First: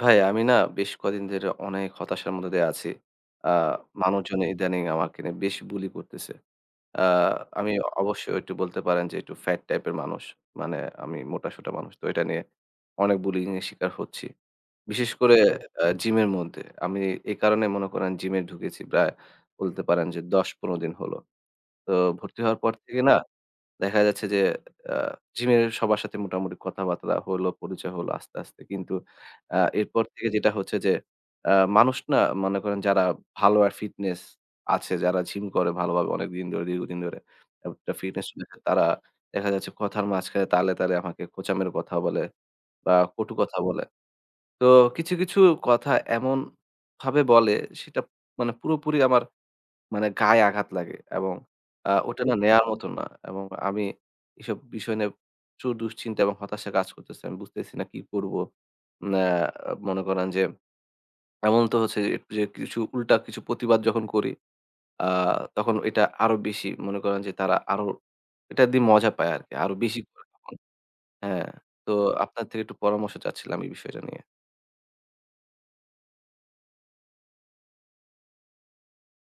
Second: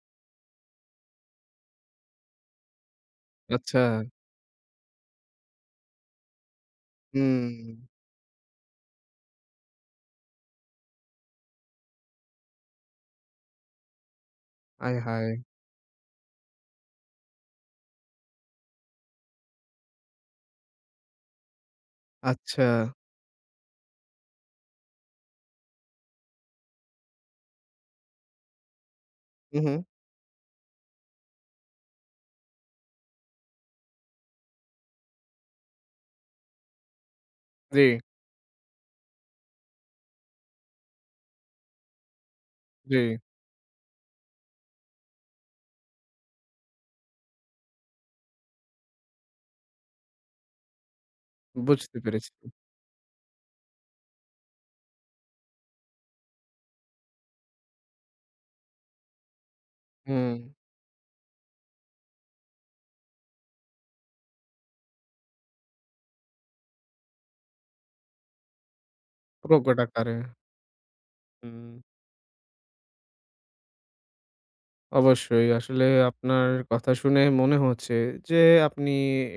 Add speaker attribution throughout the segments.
Speaker 1: ভাই আমি না বেশ কয়দিন ধরে অনেক হতাশার মধ্যে দিয়ে আছি। আ
Speaker 2: আচ্ছা।
Speaker 1: মানুষজন ইদানিং আমাকে নিয়ে বেশ bully করতেছে। আ
Speaker 2: হুম।
Speaker 1: আমি অবশ্য একটু বলতে পারেন যে একটু fat type এর মানুষ। মানে আমি মোটা-সোটা মানুষ। তো এটা নিয়ে অনেক bullying এর শিকার হচ্ছি।
Speaker 2: আয়
Speaker 1: বিশেষ করে
Speaker 2: হায়!
Speaker 1: আ gym-এর মধ্যে। আমি এ কারণে মনে করেন gym-এ ঢুকেছি প্রায় বলতে পারেন যে ১০-১৫ দিন হলো। তো ভর্তি হওয়ার পর
Speaker 2: আচ্ছা।
Speaker 1: থেকে না দেখা যাচ্ছে যে আ gym এর সবার সাথে মোটামুটি কথাবার্তা হলো, পরিচয় হলো আস্তে, আস্তে। কিন্তু আ
Speaker 2: হুম, হুম।
Speaker 1: এরপর থেকে যেটা হচ্ছে যে আ মানুষ না মনে করেন যারা ভালো আর fitness আছে, যারা gym করে ভালো ভাবে অনেকদিন, ধরে দীর্ঘদিন ধরে একটা
Speaker 2: জি।
Speaker 1: fitness তারা দেখা যাচ্ছে কথার মাঝখানে তালে তালে আমাকে খোঁচা মেরে কথা বলে বা,
Speaker 2: জি।
Speaker 1: কটু কথা বলে। তো কিছু, কিছু কথা এমন ভাবে বলে সেটা মানে পুরোপুরি আমার মানে গায়ে আঘাত লাগে এবং আ
Speaker 2: বুঝতে
Speaker 1: ওটা
Speaker 2: পেরেছি।
Speaker 1: না নেয়ার মতো না এবং আমি এসব বিষয় নিয়ে প্রচুর দুশ্চিন্তা এবং হতাশা কাজ করতেছে। আমি বুঝতেছি না কি করব। ন্যা মনে করেন যে
Speaker 2: হুম।
Speaker 1: এমন তো হচ্ছে যে, যে কিছু উল্টা কিছু প্রতিবাদ যখন করি আ তখন এটা আরও বেশি মনে করেন যে তারা আরও এটা দি মজা পায় আরকি। আরও
Speaker 2: প্রকট
Speaker 1: বেশি
Speaker 2: আকারে।
Speaker 1: করে। [unintelligible] হ্যাঁ,
Speaker 2: হুম।
Speaker 1: তো আপনার থেকে একটু পরামর্শ চাচ্ছিলাম এই বিষয়টা নিয়ে।
Speaker 2: অবশ্যই। আসলেই আপনার কথা শুনেই মনে হচ্ছে যে আপনি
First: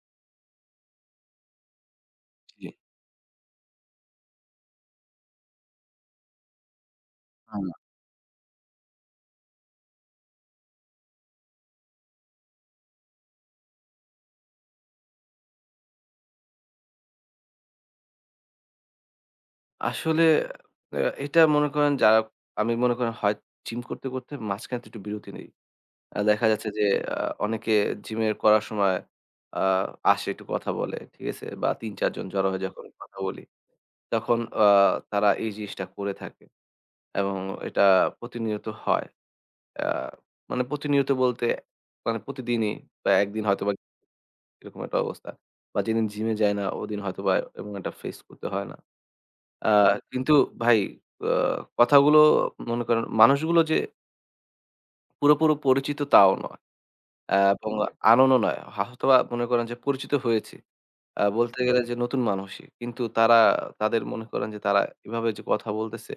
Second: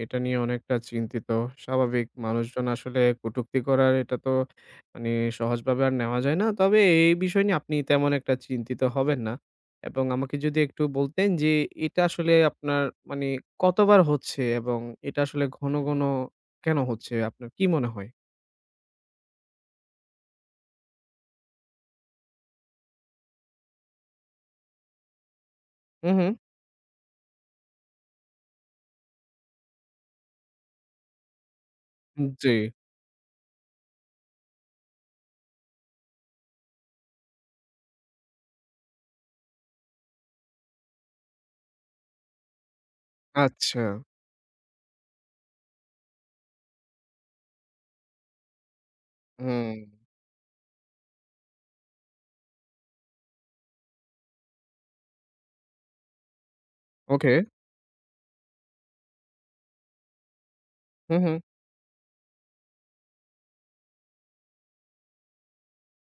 Speaker 2: এটা নিয়ে অনেকটা চিন্তিত। স্বাভাবিক, মানুষজন
Speaker 1: জি।
Speaker 2: আসলে কটুক্তি করার এটা তো মানে সহজভাবে আর নেওয়া যায় না। তবে এই বিষয় নিয়ে
Speaker 1: হুম।
Speaker 2: আপনি তেমন একটা চিন্তিত হবেন না। এবং আমাকে যদি একটু বলতেন যে এটা আসলে আপনার মানে কতবার হচ্ছে এবং এটা আসলে ঘন, ঘন কেন হচ্ছে? আপনার কি মনে হয়?
Speaker 1: আসলে অ্যা এইটা মনে করেন যারা আমি মনে করেন হয় Gym করতে করতে মাঝখানে একটু বিরতি নেই।
Speaker 2: হুম,
Speaker 1: অ্যা
Speaker 2: হুম।
Speaker 1: দেখা যাচ্ছে যে আ অনেকে Gym এর করার সময় আ আসে একটু কথা বলে ঠিক আছে? বা ৩ ৪
Speaker 2: উম
Speaker 1: জন জড়ো
Speaker 2: জি।
Speaker 1: হয়ে যখন কথা বলি, তখন অ তারা এই জিনিসটা করে থাকে এবং এটা প্রতিনিয়ত হয়। অ্যা মানে প্রতিনিয়ত বলতে মানে প্রতিদিনই বা একদিন হয়তোবা
Speaker 2: আচ্ছা।
Speaker 1: এরকম একটা অবস্থা। বা যেদিন Gym এ যাই না ওদিন হয়তোবা এমন এটা face করতে হয় না। আ
Speaker 2: হুম।
Speaker 1: কিন্তু ভাই অ্যা কথাগুলো মনে করেন মানুষগুলো যে পুরোপুরো পরিচিত তাও নয়
Speaker 2: ওকে।
Speaker 1: অ্যা এবং unknown ও নয়। হা হয়তোবা মনে করেন যে পরিচিত হয়েছি।
Speaker 2: হুম,
Speaker 1: আ
Speaker 2: হুম।
Speaker 1: বলতে গেলে যে নতুন মানুষই। কিন্তু তারা তাদের মনে করেন যে তারা এভাবে যে কথা বলতেছে,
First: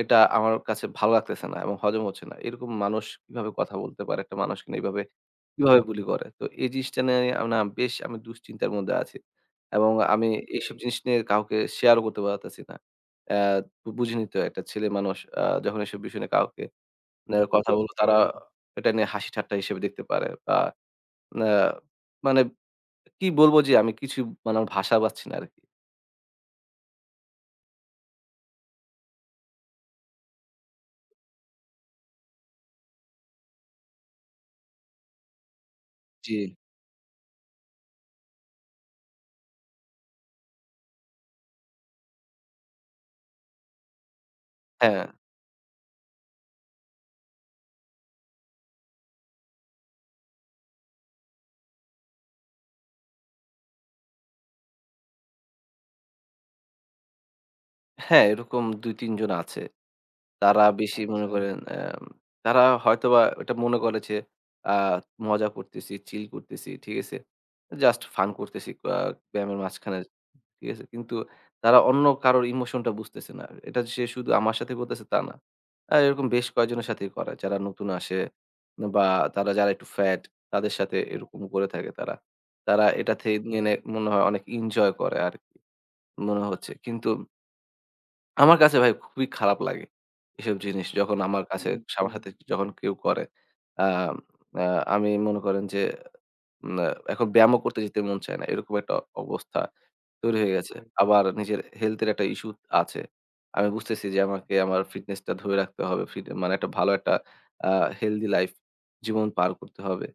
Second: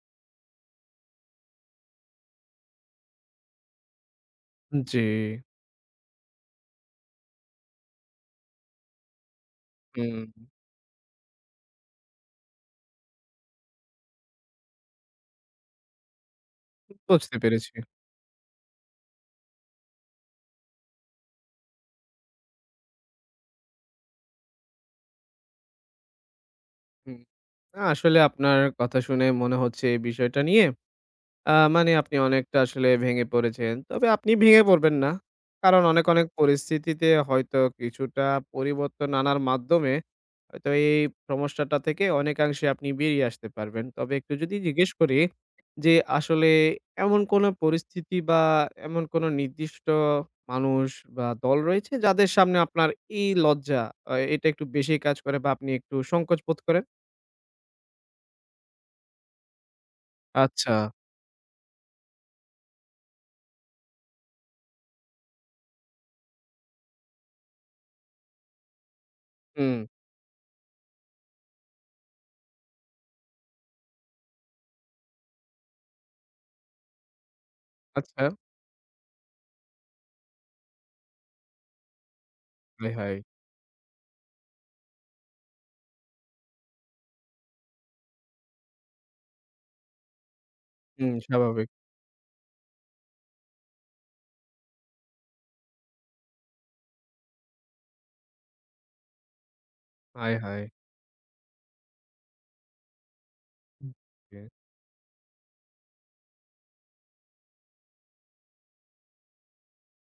Speaker 1: এটা আমার কাছে ভাল লাগতেছে না এবং হজম হচ্ছে না। এরকম মানুষ কিভাবে কথা বলতে পারে? একটা মানুষকে
Speaker 2: জি।
Speaker 1: এইভাবে কিভাবে Bulli করে? তো এই জিনিসটা নিয়ে আমি না বেশ আমি দুশ্চিন্তার মধ্যে আছি এবং আমি
Speaker 2: হুম।
Speaker 1: এসব জিনিস নিয়ে কাউকে share ও করতে পারতেছি না। অ্যা বুঝেনই তো একটা ছেলে মানুষ আ যখন এসব বিষয় নিয়ে কাউকে
Speaker 2: বুঝতে
Speaker 1: মানে কথা
Speaker 2: পেরেছি।
Speaker 1: বলে তারা এটা নিয়ে হাসিঠাট্টা হিসেবে দেখতে পারে। বা না মানে কি বলব যে আমি কিছু মানে আমার ভাষা পাচ্ছি না আরকি।
Speaker 2: হুম। না, আসলে আপনার কথা শুনে মনে হচ্ছে এই বিষয়টা নিয়ে আ মানে আপনি অনেকটা আসলে ভেঙে পড়েছেন। তবে আপনি ভেঙে পড়বেন না। কারণ অনেক অনেক
Speaker 1: জি।
Speaker 2: পরিস্থিতিতে হয়তো কিছুটা পরিবর্তন আনার মাধ্যমে হয়তো এই সমস্যাটা থেকে অনেকাংশে আপনি বেরিয়ে আসতে পারবেন। তবে একটু যদি জিজ্ঞেস
Speaker 1: হ্যাঁ।
Speaker 2: করি যে, আসলে এমন কোন পরিস্থিতি বা এমন কোন নির্দিষ্ট মানুষ বা দল রয়েছে যাদের সামনে আপনার এই লজ্জা আ এটা একটু বেশি কাজ করে বা আপনি একটু সংকোচ বোধ করেন?
Speaker 1: হ্যাঁ, এরকম ২ ৩ জন আছে। তারা
Speaker 2: আচ্ছা।
Speaker 1: বেশি মনে করেন আ তারা হয়তোবা ওইটা মনে করে যে, আ মজা করতেছি, Chill করতেছি ঠিক আছে। Just fun করতেছি আ ব্যায়ামের
Speaker 2: হুম।
Speaker 1: মাঝখানে। ঠিক আছে, কিন্তু তারা অন্য কারোর Emotion টা বুঝতেছে না। এটা সে শুধু আমার সাথে করতেছে তা না। আ এরকম বেশ কয়েকজনের সাথেই করে। যারা নতুন আসে
Speaker 2: আচ্ছা।
Speaker 1: বা তারা যারা একটু Fat তাদের সাথে এরকম করে থাকে তারা। তারা
Speaker 2: হায়
Speaker 1: এটা
Speaker 2: হায়!
Speaker 1: থেকে মানে মনে হয় অনেক enjoy করে আর, মনে হচ্ছে। কিন্তু আমার কাছে ভাই খুবই খারাপ লাগে এসব জিনিস
Speaker 2: হুম,
Speaker 1: যখন আমার
Speaker 2: স্বাভাবিক।
Speaker 1: কাছে, আমার সাথে যখন কেউ করে। আ আ আমি মনে করেন যে আ এখন ব্যায়ামও করতে যেতে মন চায় না। এরকম একটা অবস্থা
Speaker 2: হায়
Speaker 1: তৈরি হয়ে
Speaker 2: হায়!
Speaker 1: গেছে। আবার নিজের Health এর একটা issue আছে। আমি বুঝতেছি যে
Speaker 2: ওকে।
Speaker 1: আমাকে আমার Fitness টা ধরে রাখতে হবে। ফিট মানে একটা ভালো একটা আ Healthy life জীবন পার করতে হবে।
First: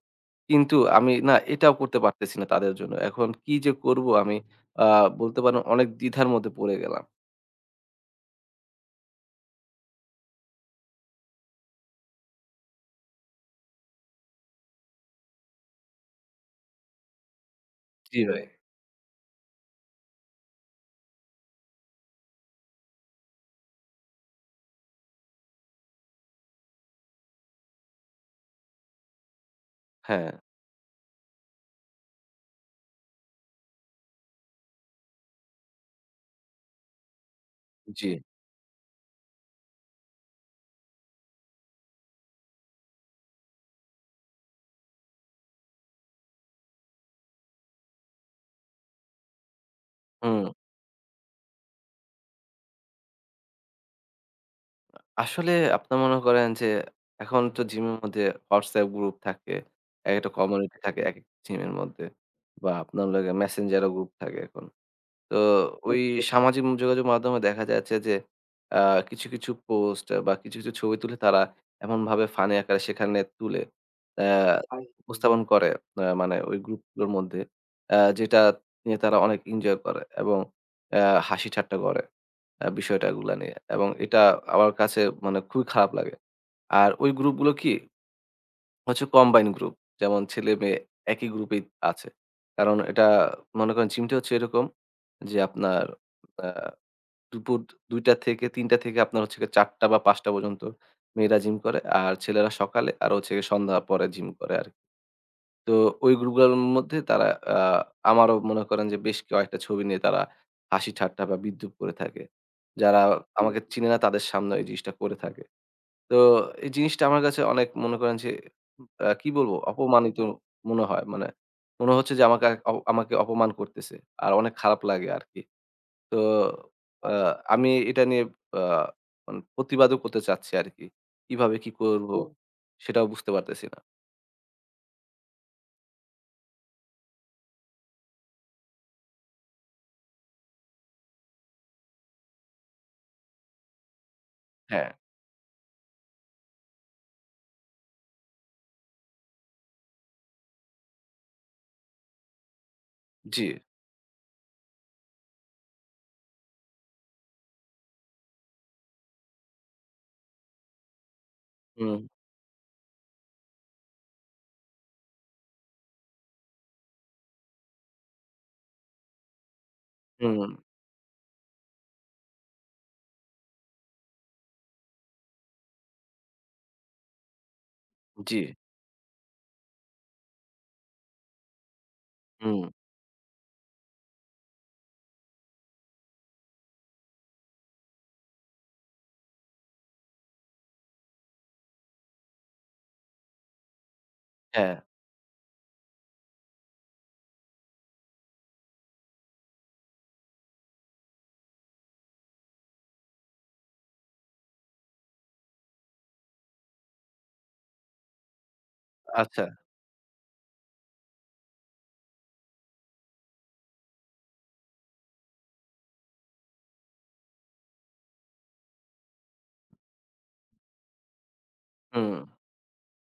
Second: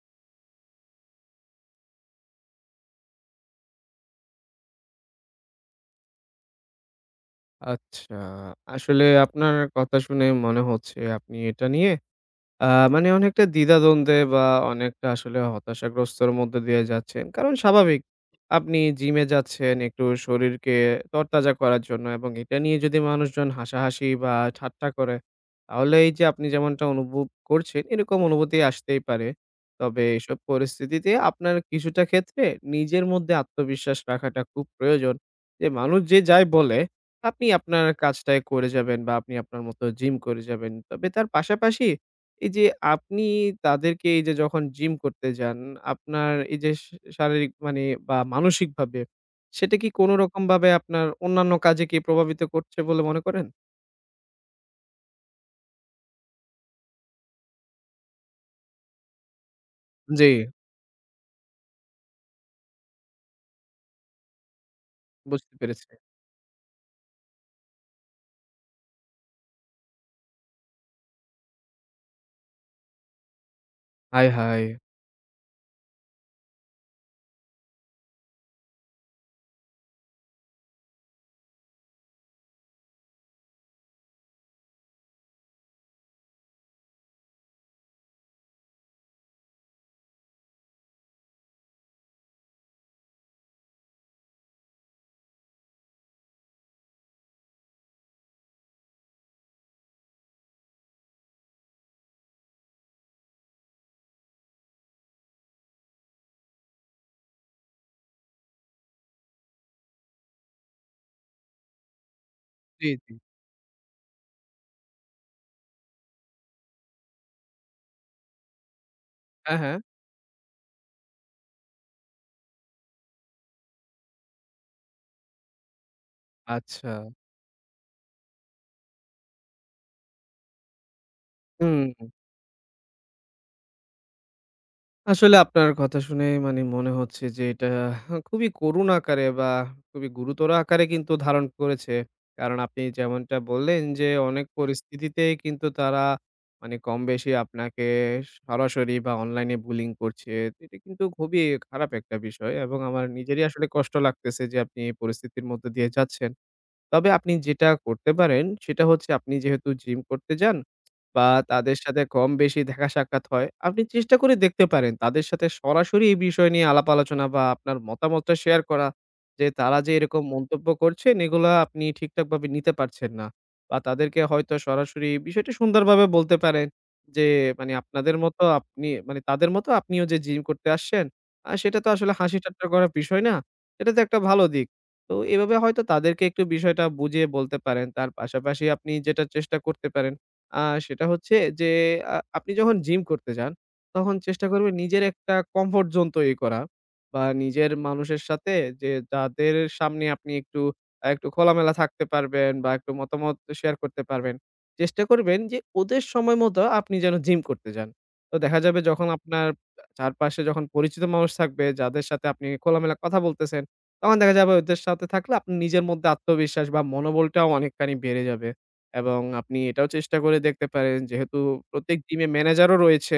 Speaker 1: কিন্তু আমি না এটাও করতে পারতেছি না তাদের জন্য। এখন কি যে করব আমি, আ বলতে পারেন অনেক দ্বিধার মধ্যে পড়ে গেলাম।
Speaker 2: আচ্ছা। আসলে আপনার কথা শুনে মনে হচ্ছে আপনি এটা নিয়ে আ মানে অনেকটা দ্বিধা-দ্বন্দ্বে বা অনেকটা আসলে হতাশাগ্রস্তর মধ্য দিয়ে যাচ্ছেন। কারণ স্বাভাবিক,
Speaker 1: জ্বী ভাই।
Speaker 2: আপনি জিমে যাচ্ছেন একটু শরীরকে তরতাজা করার জন্য। এবং এটা নিয়ে যদি মানুষজন হাসাহাসি বা ঠাট্টা করে, তাহলে এই যে আপনি যেমনটা অনুভব করছেন এরকম অনুভূতি আসতেই পারে। তবে এসব
Speaker 1: হ্যাঁ।
Speaker 2: পরিস্থিতিতে আপনার কিছুটা ক্ষেত্রে নিজের মধ্যে আত্মবিশ্বাস রাখাটা খুব প্রয়োজন। যে মানুষ যে যাই বলে, আপনি আপনার
Speaker 1: জ্বী।
Speaker 2: কাজটাই করে যাবেন বা আপনি আপনার মতো জিম করে যাবেন। তবে তার পাশাপাশি, এই যে আপনি তাদেরকে এই যে যখন জিম করতে যান আপনার এই যে শ শারীরিক মানে বা মানসিকভাবে, সেটা কি কোন
Speaker 1: হুম।
Speaker 2: রকমভাবে আপনার অন্যান্য কাজে কি প্রভাবিত করছে বলে মনে করেন?
Speaker 1: আ আসলে আপনার মনে করেন যে, এখন তো Gym এর মধ্যে WhatsApp group থাকে। এক,
Speaker 2: জ্বী।
Speaker 1: একটা community থাকে, এক, এক Gym-এর মধ্যে বা আপনার লাগে Messenger ও group থাকে এখন। তো
Speaker 2: বুঝতে পেরেছি।
Speaker 1: ওই সামাজিক যোগাযোগ মাধ্যমে দেখা যাচ্ছে যে, অ্যা কিছু, কিছু post বা কিছু কিছু ছবি তুলে তারা এমনভাবে ফানি আকারে সেখানে তুলে
Speaker 2: আয়, হায়।
Speaker 1: অ্যা উপস্থাপন করে। আ মানে ওই group গুলোর মধ্যে অ্যা যেটা নিয়ে তারা অনেক enjoy করে। এবং অ্যা হাসি-ঠাট্টা করে, আ বিষয়টা গুলা নিয়ে। এবং এটা আমার কাছে মানে খুবই খারাপ লাগে। আর ওই group গুলো কি? হচ্ছে combine group। যেমন ছেলে-মেয়ে একই group এই আছে। কারণ এটা মনে করেন Gym টা হচ্ছে এরকম যে, আপনার আ দুপুর ২ টা থেকে ৩ টা থেকে আপনার হচ্ছে গিয়ে ৪ টা বা ৫ টা পর্যন্ত মেয়েরা Gym করে। আর ছেলেরা সকালে আর হচ্ছে গিয়ে সন্ধ্যার পরে Gym করে আরকি। তো ওই group এর মধ্যে তারা, আ আমারও মনে করেন যে বেশ কয়েকটা ছবি নিয়ে তারা হাসি-ঠাট্টা বা বিদ্রূপ করে থাকে।
Speaker 2: জ্বী,
Speaker 1: যারা
Speaker 2: জ্বী।
Speaker 1: আমাকে চিনে না তাদের সামনে ওই জিনিসটা করে থাকে। তো, এই জিনিসটা আমার কাছে অনেক মনে করেন যে, আ কি বলব
Speaker 2: হ্যাঁ, হ্যাঁ।
Speaker 1: অপমানিত মনে হয়। মানে, মনে হচ্ছে যে আমাকে আর আমাকে অপমান করতেছে আর অনেক খারাপ লাগে আরকি। তো,
Speaker 2: আচ্ছা।
Speaker 1: আ আমি এটা নিয়ে, আ মানে প্রতিবাদও করতে চাচ্ছি আরকি। কিভাবে কি করব
Speaker 2: হুম।
Speaker 1: সেটাও বুঝতে পারতেছি না।
Speaker 2: আসলে আপনার কথা শুনেই মানে মনে হচ্ছে যে, এটা খুবই করুণ আকারে বা খুবই গুরুতর আকারে কিন্তু ধারণ করেছে। কারণ আপনি যেমনটা বললেন যে, অনেক
Speaker 1: হ্যাঁ।
Speaker 2: পরিস্থিতিতে কিন্তু তারা মানে কম বেশি আপনাকে সরাসরি বা অনলাইনে Bullying করছে। এটা কিন্তু খুবই খারাপ একটা বিষয় এবং আমার নিজেরই
Speaker 1: জি।
Speaker 2: আসলে কষ্ট লাগতেছে যে, আপনি এই পরিস্থিতির মধ্য দিয়ে যাচ্ছেন। তবে আপনি যেটা করতে পারেন সেটা হচ্ছে আপনি যেহেতু gym করতে যান বা তাদের সাথে
Speaker 1: হুম।
Speaker 2: কম বেশি দেখা সাক্ষাৎ হয়, আপনি চেষ্টা করে দেখতে পারেন তাদের সাথে সরাসরি এই বিষয় নিয়ে আলাপ আলোচনা বা আপনার মতামতটা শেয়ার করা। যে তারা যে এরকম
Speaker 1: হুম।
Speaker 2: মন্তব্য করছেন এগুলা আপনি ঠিকঠাকভাবে নিতে পারছেন না বা তাদেরকে হয়তো সরাসরি বিষয়টি সুন্দরভাবে বলতে পারেন যে, মানে আপনাদের মত
Speaker 1: জি।
Speaker 2: আপনি, মানে তাদের মত আপনিও যে gym করতে আসছেন আ সেটা তো আসলে হাসি ঠাট্টা
Speaker 1: হুম।
Speaker 2: করার বিষয় না, এটা তো একটা ভালো দিক। তো এভাবে হয়তো তাদেরকে একটু বিষয়টা বুঝিয়ে বলতে পারেন। তার পাশাপাশি আপনি যেটা চেষ্টা করতে পারেন আ সেটা হচ্ছে যে, আ আপনি যখন gym করতে যান, তখন চেষ্টা করবেন
Speaker 1: হ্যাঁ।
Speaker 2: নিজের একটা comfort zone তৈরি করা বা নিজের মানুষের সাথে যে যাদের সামনে আপনি একটু আ একটু খোলামেলা থাকতে পারবেন বা একটু মতামত শেয়ার করতে পারবেন। চেষ্টা করবেন যে ওদের সময় মতো আপনি যেন gym করতে যান। তো দেখা যাবে যখন
Speaker 1: আচ্ছা।
Speaker 2: আপনার চারপাশে যখন পরিচিত মানুষ থাকবে যাদের সাথে আপনি খোলামেলা কথা বলতেছেন, তখন দেখা যাবে ওদের সাথে থাকলে আপনার নিজের মধ্যে আত্মবিশ্বাস বা মনোবলটাও অনেকখানি বেড়ে যাবে। এবং আপনি এটাও চেষ্টা করে দেখতে পারেন যেহেতু প্রত্যেক
Speaker 1: হুম।
Speaker 2: gym-এ manager-ও রয়েছে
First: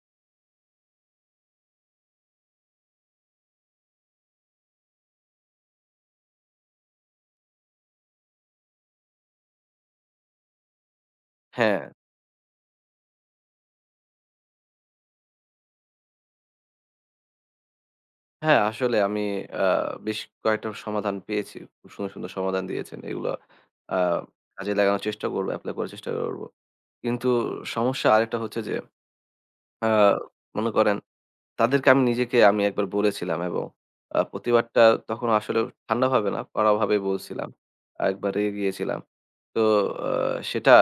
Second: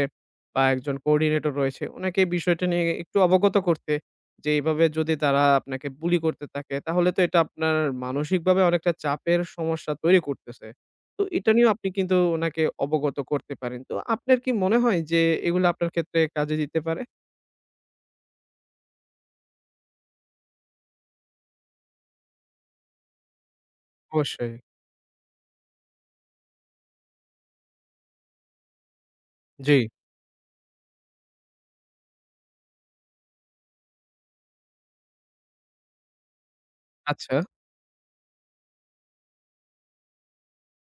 Speaker 2: বা একজন coordinator রয়েছে, ওনাকে বিষয়টা নিয়ে একটু অবগত করতে, যে এইভাবে যদি তারা আপনাকে bully করতে থাকে তাহলে তো এটা আপনার মানসিকভাবে অনেকটা চাপের সমস্যা তৈরি করতেছে। তো এটা নিয়েও আপনি
Speaker 1: হ্যাঁ।
Speaker 2: কিন্তু উনাকে অবগত করতে পারেন। তো আপনার কি মনে হয় যে, এগুলা আপনার ক্ষেত্রে কাজে দিতে পারে?
Speaker 1: হ্যাঁ, আসলে আমি, আ বেশ কয়েকটা সমাধান পেয়েছি। খুব সুন্দর, সুন্দর সমাধান দিয়েছেন। এগুলো, আ
Speaker 2: অবশ্যই।
Speaker 1: কাজে লাগানোর চেষ্টা করব, apply করার চেষ্টা করব। কিন্তু সমস্যা আরেকটা হচ্ছে যে,
Speaker 2: জি।
Speaker 1: আ মনে করেন তাদেরকে আমি নিজেকে আমি একবার বলেছিলাম এবং আ প্রতিবাদটা তখন আসলে ঠান্ডাভাবে না, কড়া ভাবে
Speaker 2: আচ্ছা।
Speaker 1: বলছিলাম। একবারে গিয়েছিলাম। তো, আ সেটা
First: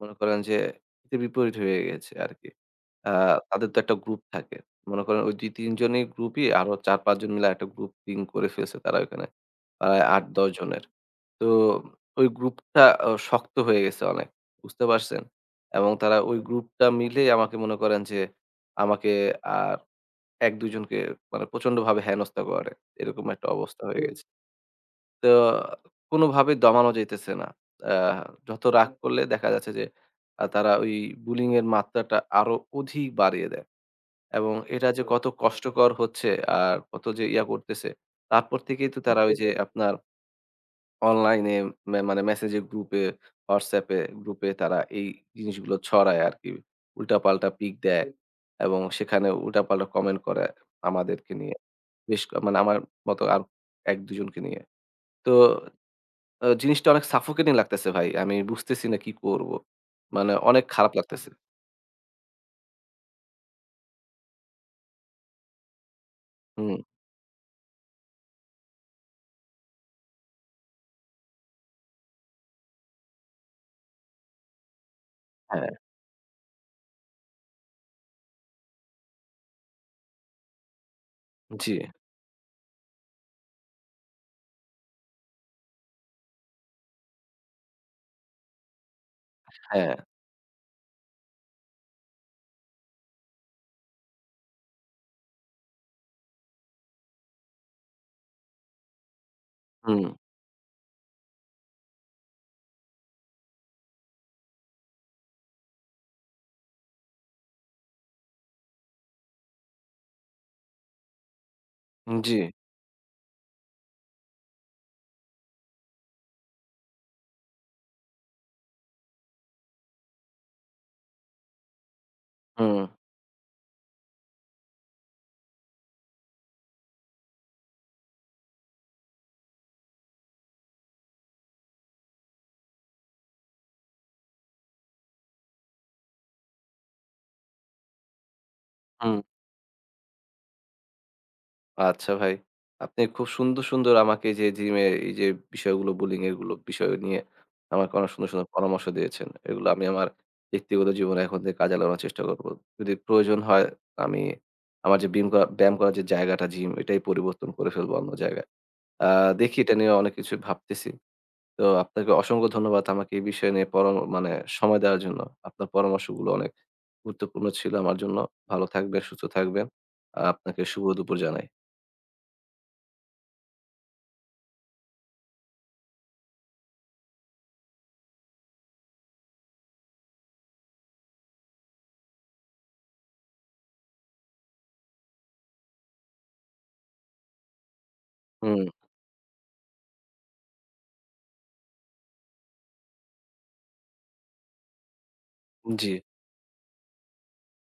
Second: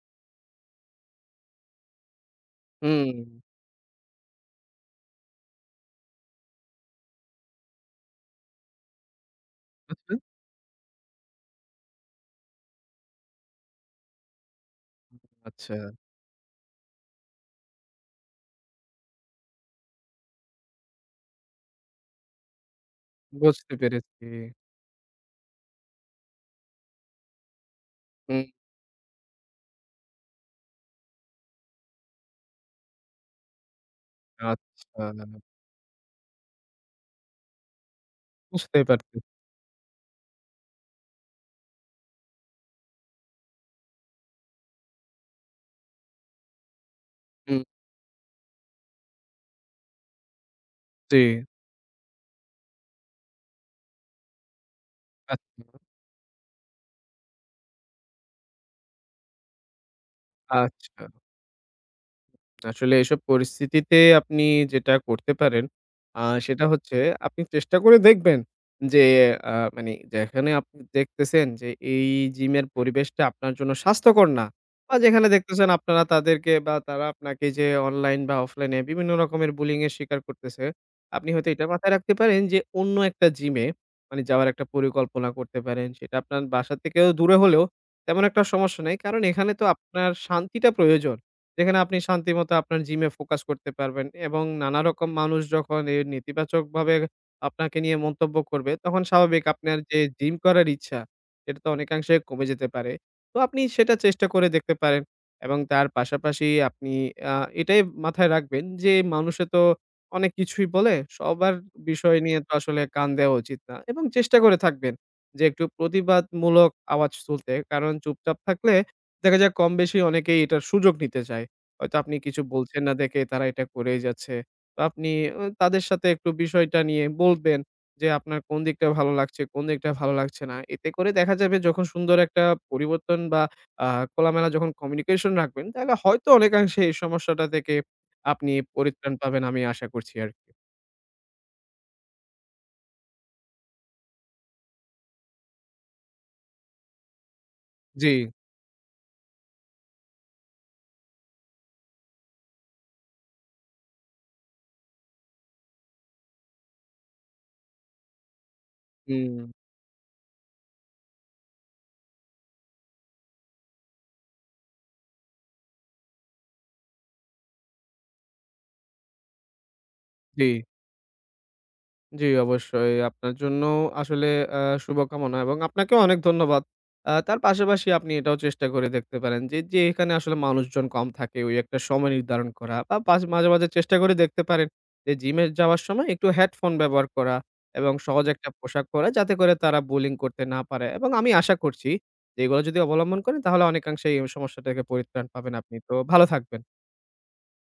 Speaker 1: মনে করেন যে হীতে-বিপরীত হয়ে গেছে আরকি। আ
Speaker 2: হুম।
Speaker 1: তাদের তো একটা group থাকে। মনে করেন ওই ২-৩ জনের group-ই আরও ৪-৫-জন মিলে একটা group team করে ফেলছে তারা ওখানে,
Speaker 2: হুম,
Speaker 1: প্রায়
Speaker 2: হুম।
Speaker 1: ৮-১০-জনের। তো ওই group-টা আ শক্ত হয়ে গেছে অনেক, বুঝতে পারছেন?
Speaker 2: আচ্ছা।
Speaker 1: এবং তারা ওই group-টা মিলেই আমাকে মনে করেন যে আমাকে আর ১-২ জনকে মানে প্রচণ্ডভাবে হেনস্তা করে, এরকম একটা
Speaker 2: বুঝতে
Speaker 1: অবস্থা হয়ে গেছে।
Speaker 2: পেরেছি।
Speaker 1: তো কোনোভাবেই দমানো যাইতেছে না। আ
Speaker 2: হুম।
Speaker 1: যত রাগ করলে দেখা যাচ্ছে যে তারা ওই bullying এর মাত্রাটা আরও অধিক বাড়িয়ে দেয় এবং এটা যে
Speaker 2: আচ্ছা।
Speaker 1: কত কষ্টকর হচ্ছে আর কত যে ইয়া করতেছে, তারপর
Speaker 2: বুঝতে
Speaker 1: থেকেই তো
Speaker 2: পারতে
Speaker 1: তারা ওই যে আপনার online-এ মানে message group-এ, WhatsApp-এ group-এ তারা এই জিনিসগুলো ছড়ায় আরকি। উল্টা-পাল্টা
Speaker 2: হুম।
Speaker 1: pic দেয় এবং সেখানে উল্টা-পাল্টা comment করে আমাদেরকে
Speaker 2: জি।
Speaker 1: নিয়ে। বেশ ক মানে আমার মতো আর ১-২ জনকে নিয়ে। তো
Speaker 2: আচ্ছা।
Speaker 1: ও জিনিসটা অনেক suffocating লাগতেছে ভাই। আমি বুঝতেছি না কি করব। মানে অনেক খারাপ
Speaker 2: আচ্ছা।
Speaker 1: লাগতেছে।
Speaker 2: আসলে এসব পরিস্থিতিতে আপনি যেটা করতে পারেন, আ সেটা
Speaker 1: হুম।
Speaker 2: হচ্ছে আপনি চেষ্টা করে দেখবেন যে, আ মানে যেখানে আপনি দেখতেছেন যে এই gym-এর পরিবেশটা আপনার জন্য স্বাস্থ্যকর না। বা যেখানে দেখতেছেন
Speaker 1: হ্যাঁ।
Speaker 2: আপনারা তাদেরকে বা তারা আপনাকে যে অনলাইন বা অফলাইনে বিভিন্ন রকমের Bullying-এর শিকার করতেছে, আপনি হয়তো এটা
Speaker 1: জ্বী।
Speaker 2: মাথায় রাখতে পারেন যে অন্য একটা gym-এ, মানে যাওয়ার একটা পরিকল্পনা করতে পারেন। সেটা আপনার বাসার থেকেও দূরে হলেও তেমন একটা সমস্যা নাই, কারণ এখানে তো
Speaker 1: হ্যাঁ।
Speaker 2: আপনার শান্তিটা প্রয়োজন। যেখানে আপনি শান্তিমতো আপনার gym-এ focus করতে পারবেন, এবং নানা রকম মানুষ যখন এই নেতিবাচকভাবে আপনাকে নিয়ে মন্তব্য করবে, তখন স্বাভাবিক আপনার যে
Speaker 1: হুম।
Speaker 2: gym করার ইচ্ছা, সেটা তো অনেকাংশে কমে যেতে পারে। তো আপনি সেটা চেষ্টা করে দেখতে পারেন, এবং তার পাশাপাশি আপনি আ এটাই মাথায় রাখবেন যে, মানুষে তো অনেক কিছুই বলে। সবার বিষয়
Speaker 1: হুম,
Speaker 2: নিয়ে
Speaker 1: জ্বী।
Speaker 2: তো আসলে কান দেওয়া উচিত না এবং চেষ্টা করে থাকবেন যে একটু প্রতিবাদমূলক আওয়াজ তুলতে, কারণ চুপচাপ থাকলে দেখা যায় কম বেশি অনেকেই এটার সুযোগ নিতে চায়। হয়তো আপনি কিছু বলছেন
Speaker 1: হুম।
Speaker 2: না দেখে তারা এটা করেই যাচ্ছে। তো আপনি ঐ তাদের সাথে একটু বিষয়টা নিয়ে বলতেন যে আপনার কোন দিকটা ভালো লাগছে? কোন দিকটা ভালো লাগছে না? এতে করে দেখা যাবে যখন সুন্দর একটা পরিবর্তন বা আ খোলামেলা যখন communication রাখবেন, তাহলে হয়তো অনেকাংশে এই সমস্যাটা থেকে আপনি পরিত্রাণ
Speaker 1: হুম।
Speaker 2: পাবেন আমি আশা করছি আরকি।
Speaker 1: আচ্ছা ভাই, আপনি খুব সুন্দর, সুন্দর আমাকে এই যে gym-এর এই যে বিষয়গুলো, bullying এর এগুলো বিষয় নিয়ে আমাকে অনেক
Speaker 2: জ্বী।
Speaker 1: সুন্দর, সুন্দর পরামর্শ দিয়েছেন। এগুলো আমি আমার ব্যক্তিগত জীবনে এখন থেকে কাজে লাগানোর চেষ্টা করব। যদি প্রয়োজন হয় আমি, আমার যে বিম করা ব্যায়াম করার যে জায়গাটা gym ঐটাই পরিবর্তন করে ফেলব অন্য জায়গায়। আ
Speaker 2: হুম।
Speaker 1: দেখি এটা নিয়ে অনেক কিছু ভাবতেছি। তো আপনাকে অসংখ্য ধন্যবাদ আমাকে এই বিষয় নিয়ে পরাম মানে সময় দেওয়ার জন্য। আপনার পরামর্শগুলো অনেক গুরুত্বপূর্ণ ছিল আমার জন্য। ভালো থাকবেন, সুস্থ থাকবেন। আ
Speaker 2: জ্বী।
Speaker 1: আপনাকে শুভদুপুর জানাই।
Speaker 2: জ্বী, অবশ্যই। আপনার জন্যও আসলে অ্যা শুভকামনা এবং আপনাকেও অনেক ধন্যবাদ। আ তার পাশাপাশি আপনি এটাও চেষ্টা করে দেখতে পারেন যে, যেখানে আসলে মানুষজন কম থাকে ওই একটা সময় নির্ধারণ করা, বা পাস মাঝে, মাঝে চেষ্টা করে দেখতে পারেন যে gym-এ যাওয়ার সময় একটু headphone ব্যবহার করা, এবং সহজ একটা
Speaker 1: হুম।
Speaker 2: পোশাক পরা যাতে করে তারা Bullying করতে না পারে। এবং আমি আশা করছি, যে এগুলা যদি অবলম্বন করেন তাহলে অনেকাংশে এই সমস্যা থেকে পরিত্রাণ পাবেন আপনি। তো
Speaker 1: জ্বী।
Speaker 2: ভালো থাকবেন।